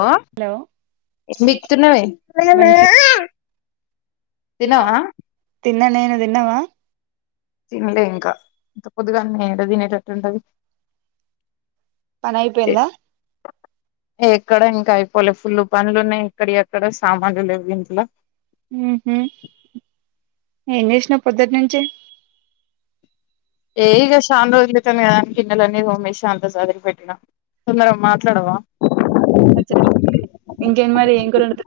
ఓ hello ఏం బికుతున్నావే మంచి [unintelligible] తిన్నావా తిన్ననే నువ్వు తిన్నవా తినలే ఇంకా ఇంత పొందుగానే ఏడ తినేటట్టుంటది. పనయిపోయిందా. ఎక్కడ ఇంకా అయిపోలే ఫుల్లు పనులు ఉన్నాయి. ఇక్కడ ఎక్కడ సామాన్లు లేవు ఇంట్లో ఉహ్ ఎమ్ చేసినవ్ పొద్దుటి నుంచి ఏఇగ శాన రోజులు అయితుంది. కదాఅని గిన్నెలన్నీ తోమెస్న, అంత సదిరీ పెట్టిన తొందరగా మాట్లాడవా [unintelligible] ఇంకే మరి ఏం కూర అండుతున్న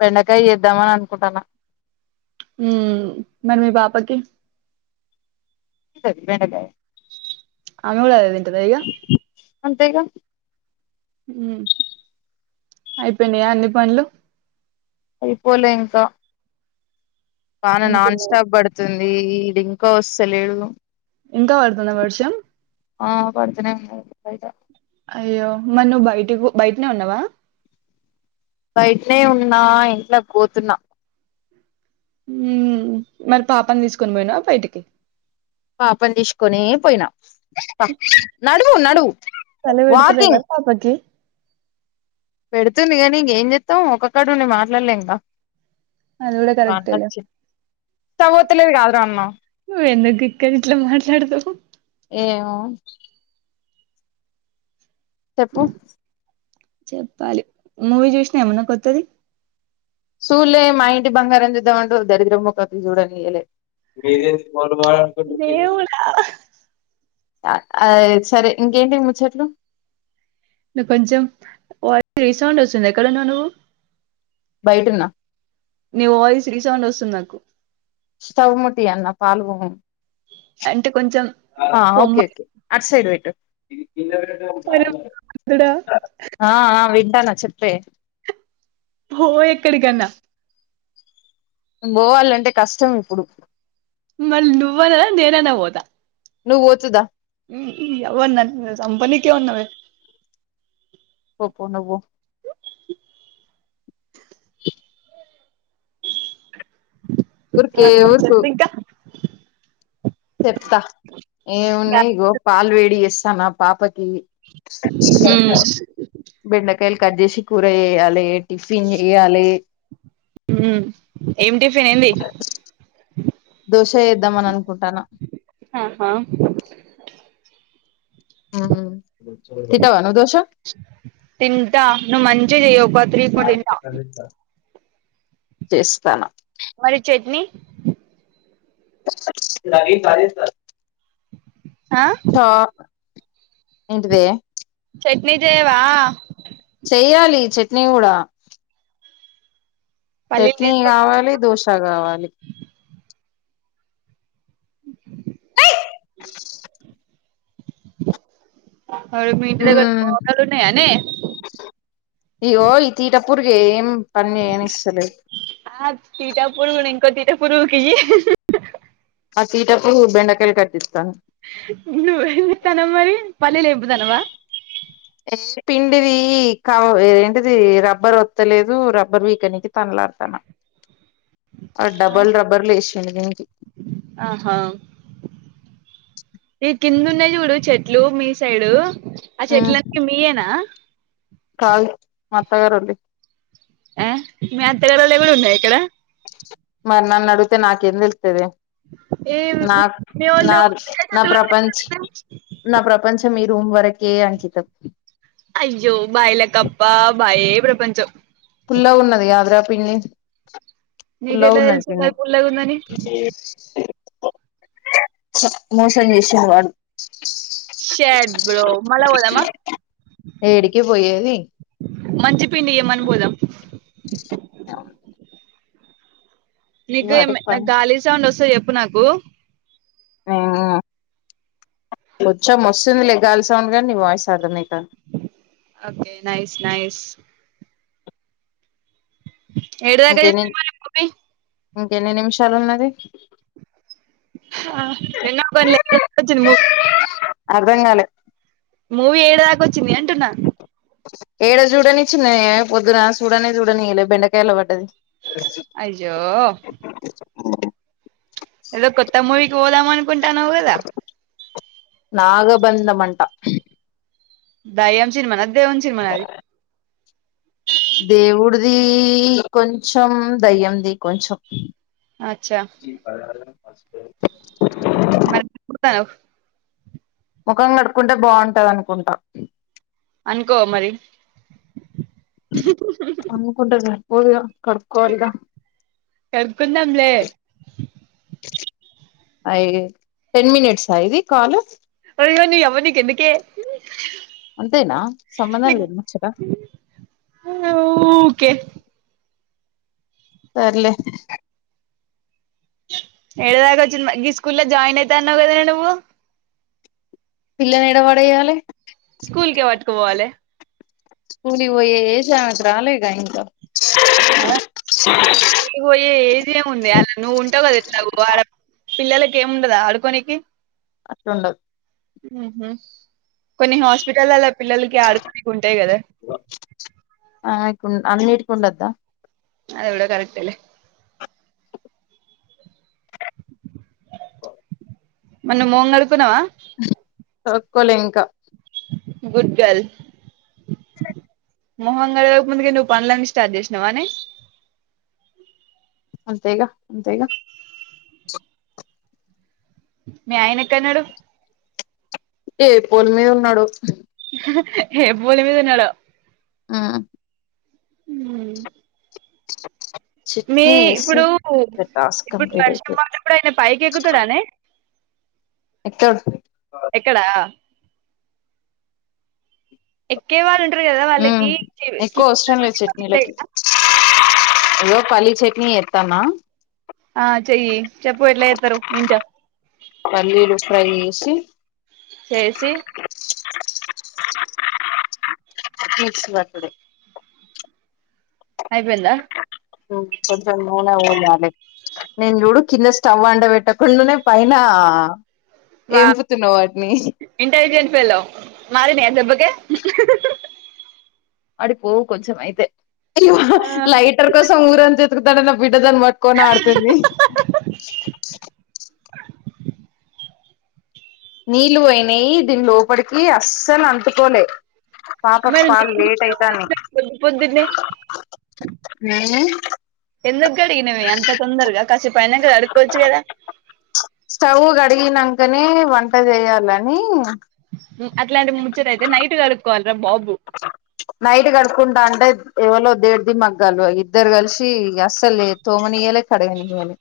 బెండకాయ చేద్దామని అనుకుంటాను. ఉ మరి మీ పాపకి [unintelligible] బెండకాయ ఆమెకూడా అదే తింటాదా ఇగ అంతేగా హ్మ్మ్, అయిపోయినాయా, అన్నిపనులు, అయిపోలే ఇంకా వాన ఇంకా నాన్ స్టాప్ పడుతుంది. వీడు ఇంకా వస్తులేడు. ఇంకా పడుతుంద వర్షం ఆ పడుతనే ఉన్నది. బయట అయ్యో, మరీనువ్వు బయటకు పో బయటనే ఉన్నావా. బయటనే ఉన్నా ఇంట్లోకి పోతున్నా. హ్మ్మ్ మరి పాపను తీసుకొని పోయినావ బయటికి పాపనీ తీసుకొనే పోయినా, నడువు నడువు చలి పెడతలే వాకింగ్ కదా పాపకి పెడుతుంది. గానీ ఇంకేం చెస్తాం ఒకకకడుండి మాట్లాడలేం కదా అది కూడా మా అన్న కరెక్టేలే వచ్చిండు. [unintelligible] ఎక్కడకి పోతుంన్నారు కాద అన్నా నువ్వు ఎందుకు ఇక్కడ ఇట్లా మాట్లాడుతావు. ఏమో చెప్పు చెప్పాలి మూవీ చూసినా ఏమన్నా కొత్తది. సూళ్లే మా ఇంటి బంగారం చూద్దామంట దరిద్ర ముఖది చూడనియలే మీదే ప వా [unintelligible] దేవుడా సరే ఇంకేంటి ముచ్చట్లు నాకు కొంచెం వాయిస్ కొంచం రీసౌండ్ వస్తుంది. ఎక్కడ ఉన్నావు. నువ్వు బయటన్న నీ వాయిస్ రీసౌండ్ వస్తుంది. నాకు స్టవ్ ముత్తియలన పాలు అంటే కొంచెం ఆ పొమ్మ ఓకే ఓకే అట్ సైడ్ పెట్టు అరే భగవంతుడా ఆ, ఆ, వింటానా చెప్పే పో ఏక్కడి కన్నా పోవాలంటే కష్టం ఇప్పుడు, మల్ నువ్వనా రా నేనన్న పోత నువ్వు పోతువుదా ఉహుం నియవ్వ నన్ను సంపానికే ఉన్నావే పో పో నువ్వు పో ఉర్కే ఉర్కు ద చెప్తా ఏమున్నాయి ఇగో పాలు వేడి చేస్తున్న పాపకి [unintelligible] బెండకాయలు కడ్ జేసి కూర చెయ్యలే టిఫిన్ జెయ్యాలే హ్మ్మ్ ఏం టిఫిన్ ఏంది దోష ఏద్దామనినుకుంటాన్న ఆాహా హ్మ్మ్ తింటావా నువు దోష తింటా నువు మంచిగా చెయ్ ఒక త్రీ ఫోర్ తింట చేస్తాను మరి చట్నీ నాగే కార్యస్త ఆ ఓ ఏంటిదే చట్నీ జేయవ చెయ్యాలి చట్నీ కూడా పల్లీలు చట్నీ తీసుకొచ్చి కావాలి దోశ కావాలి అ మీ ఇంటిదగ్గర టోకాలు ఉన్నాయనే ఇగో ఈ తీట పురుగేం ఆ తిటా పురుగుని ఇంకో తిటా పూరుగుకియ్యి ఆ తీటకు బెండకాయలు కట్టిస్తన నువు ఏం చెత్తనవు మరి పల్లీలు ఎంపుతన్నావా ఏ పిండిది కవ ఏంటిది రబ్బర్ వత్తలేదు రబ్బర్ వీకనికి తన్లద్తాన్న డబల్ రబ్బర్లు వేసిండ్లు దీనికి ఆహా ఈ కింద ఉన్నాయి చూడు చెట్లు మీ సైడు ఆ చెట్లన్నీ మీయేనా కాదు మా అత్తగారిల్లై ఆ మీ అత్తగారిల్లై కూడా ఉన్నాయా ఇక్కడ మరి నన్ను అడుగుతే నాకేం తేలుత్తదే ఏ నాక్ మీ నా వోళ్ళు నా ప్రపంచ్ నా ప్రపంచం ఈ రూమ్ వరకే అంకితం అయ్యో బాయిల కప్ప బాయే ప్రపంచం ఫుల్లాగా ఉన్నది కాద్రా పిండి ఫుల్లాగా నీకెట్లా ఉన్నది తెలుసు పిండి మరి పుల్లగుందని మోసం చేసిండు వాడు శెడ్ బ్రో మళ్ళ పోదామా ఏడికి పోయేది మంచి పిండి ఇయ్యమనీ పోదాం అ నీకు వాటికి ఏమినా పని గాలి సౌండ్ వస్తె చెప్పు నాకు ఆ కొంచం వస్తుంది లె గాలి సౌండ్ కానీ నీ వాయిస్ అర్థమైతంది ఓకే నైస్ నైస్ ఏడు దాకా ఇంకెన్ని చూసినవ్ మరి ఇంకెన్ని నిమిషాలు ఉన్నది ఆ ఎన్న బలే [inaudible] అర్ధం కాలే మూవీ ఏడ దాకా వచ్చింది అంటున్నా ఏడ చూడనిచ్చనే పొద్దున చూడనే చూడనియ్యాలే బెండకాయలో పడ్డది అయ్యో ఏదో కొత్త మూవీకి పోదాం అనుకుంటాన్నావ్ కదా నాగబంధం అంట దయ్యం సినిమానా దేవుని సినిమానా అది దేవుడిది కొంచెం దయ్యంది కొంచెం అచ్చా [inaudible] మరి [unintelligible] ముఖం కడుక్కుంటే బాగుంటది అనుకుంటా అనుకో మరి కుంటారుగా పోదుగా కడుక్కోవాలిగా కడుకుందాంలే అయి టెన్ మినిట్స్ ఆ ఇది కాల్ అయ్యో నియవ్వ నికెందుకే అంతేనా సంబంధం లేదు ముచ్చట ఓకే సర్లే ఏడేదాకా వచ్చింది గీ స్కూల్లో లో జాయిన్ అయాతా అన్నావు కథనే నువ్వు పిల్లని యాడ పడేయాలే స్కూల్ కే పట్టుకే పోవాలే స్కూల్ పోయేదే [unintelligible] ఇంకా ఆ స్కూల్ పోయే ఏజ్ ఏముంది అ నువ్వు ఉంటావు కదా ఏట్ల ఆడ పిల్లలకి ఏముండదా ఆడుకోనికి అట్ ఉండదు ఉహు కొన్ని హాస్పిటల్ లల్లో పిల్లలకి ఆడుకోనికి ఉంటాయి కదా ఆయికు అన్నిటికి ఉండద్దా అది కూడా కరెక్ట్ లే మొన్న మొంగ్కడుకున్నవ కడుక్కోలే ఇంకా గుడ్ గల్ మొహం కడక ముందుకే నువ్ పనులన్నీ స్టార్ట్ చేసినవవా నే అంతేగా అంతేగా మీ ఆయన ఎక్కన్నాడు ఏ పొల్ మీద ఉన్నాడు హాహా ఏ పోల్ మీద ఉన్నడో ఆ హ్మ్. మీ చట్నీ వేసి ఇప్పుడు టాస్క్ ఇప్పుడు కంప్లీట్ వర్షం అయితది వాళ్ల పడ్డప్పుడు ఆయన పైకి ఎక్కుతాడానే ఎక్కడ్ ఎక్కడా ఎక్కే వాళ్ళు ఉంటారు కదా ఉమ్ ఎక్కువ అవసరం లేదు ఉంటాయి చట్నీలకి గదా! ఇగో పల్లి చట్నీ చేత్తనా ఆ చెయ్యి చెప్పు ఎట్లా చేత్తారో వింట పల్లిలు ఫ్రై చేసి చేసి మిక్సి పట్టుడే అయిపిందా హు కొంచెం నూనె పోయాలే నేన్ చూడు కింద స్టవ్ అండబెట్టకుండానే పైన ఎంపుతున్నావ్ వాటిని ఇంటెలిజెట్ ఫెల్లో మారినయా దెబ్బకే మాడిపోవు కొంచమయితే అయ్యో ఆహా లైటర్ కోసం ఊరంత తీరుతనాన బిడ్డ దాన్ పట్కొని ఆడతంది నీళ్లు పోయినాయి దీని లోపలికి అస్సలు అంటుకోలే పాపకు మరి పాల్ నీళ్ళు ఎందుకు లేటైతన్నై పోసినవ్ పొద్దు పొద్దున్నే హూ ఎందుకడిగినవే అంత తొందరగా కాసే పైనాకడుక్కోవచ్చు కదా స్టవ్ గడిగినాకనే వంట చేయాలని అట్లాంటి ముచ్చటయితే నైట్ కడుక్కోవాల్ రా బాబు నైట్ కడుక్కుంటా అంటే ఎవలో దేడిది మగ్గాలు ఇద్దరు కలిసి అస్సలే తోమనీయలే కడగనియ్యనీ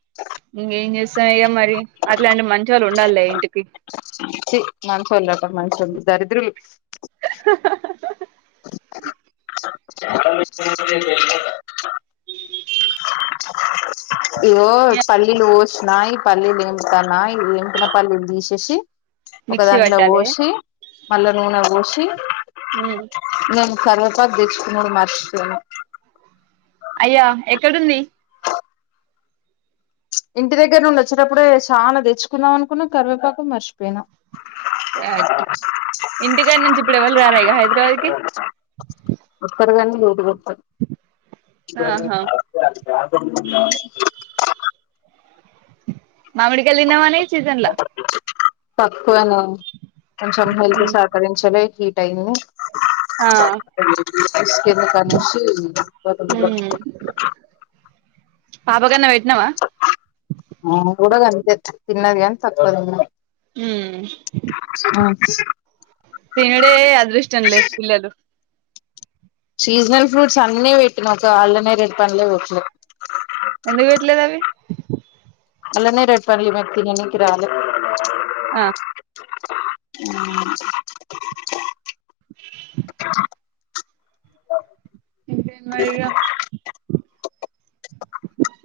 ఇంగేం చేస్తమిగా మరి అట్లాంటి మంచి వాళ్ళు ఉండాల్లే ఇంటికి ఛీ మంచోళ్ళట మంచోళ్ళు దరిద్రులు హా చడ [unintelligible] ఈవో పల్లీలు ఓసి నాయి పల్లీలు ఏంతనా ఏంతున పల్లీలు తీసేసి ఒక మిక్సీ దాంట్లో పట్టాలే పోసి మళ్లా నూనె పోసి ఊ నేను కర్వేపాక్ తెచ్చుకునుడు మర్చిపోయిన అయ్యా ఎక్కడుంది ఇంటి దగ్గర నుండి వచ్చేటప్పుడే చాలా తెచ్చుకున్నాం అనుకున్నా కరివేపాకులు మర్చిపోయినా సాడ్ ఇంటికా నుంచి ఇప్పుడు ఎవరు రారా ఇగ హైదరాబాద్ కి ఒస్తారు గాని లేటుగొస్తారు ఆహా [unintelligible] మామిడికాయలు తిన్నావనే సీజన్లా తక్కువనే కొంచెం హెల్త్ సకరించలే హీట్ అయింది ఆ తీస్కెలిన్ కాన్నుంచి [inaudible] ఉమ్ పాప కన్నా భేట్నా వా ఆ ఊడగ అంతే తిన్నది గానీ తక్కువ తిన్నది ఊ ఓ తీనుడే అదృష్టం లే పిల్లలు సీజనల్ ఫ్రూట్స్ అన్నీ పెట్టిన ఒక అల్లా నేరేడ్ పండ్లే పెట్లే ఎందుకు చేయట్లేదు అవి అల్లనేరేడు పండు వాడు తిననికి రాలే ఆ ఆ ఇంకేంది మరి ఇగ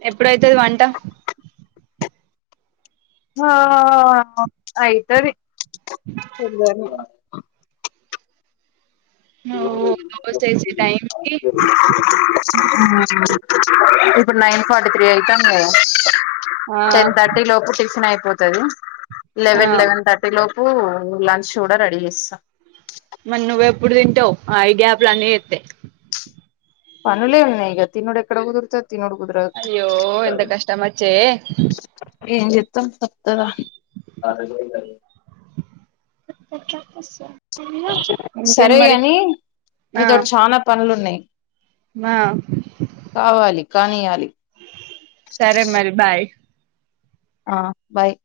ఎప్పుడైతుది వంట ఆ అయితది [unintelligible] ఓ బస టైమ్ కి ఆ ఇప్పుడు నైన్ ఫార్టీ త్రీ అయితాండి కదా ఆ టెన్ థర్టీ లోపు టిఫిన్ అయిపోతది, ఆ లెవెన్ లెవెన్ థర్ టి లోపు లంచ్ కూడా రడీ చేస్త మరి నువ్వెప్పుడు తింటవు, ఆ ఈ గ్యాప్ల అని చెత్తే పనులే ఉన్నయిగా తినుడు ఎక్కడ కుదురుతది? తినుడు కుదరదు అయ్యో ఎంత కష్టం వచ్చే ఏం చెత్తం తప్తదా ఇంకేంద్ సరే మరి గాని ఆ నీతోటి చానా పనులు ఉన్నయి. మా కావాలి కానీయాలి సరే మరి బాయ్ ఆ బాయ్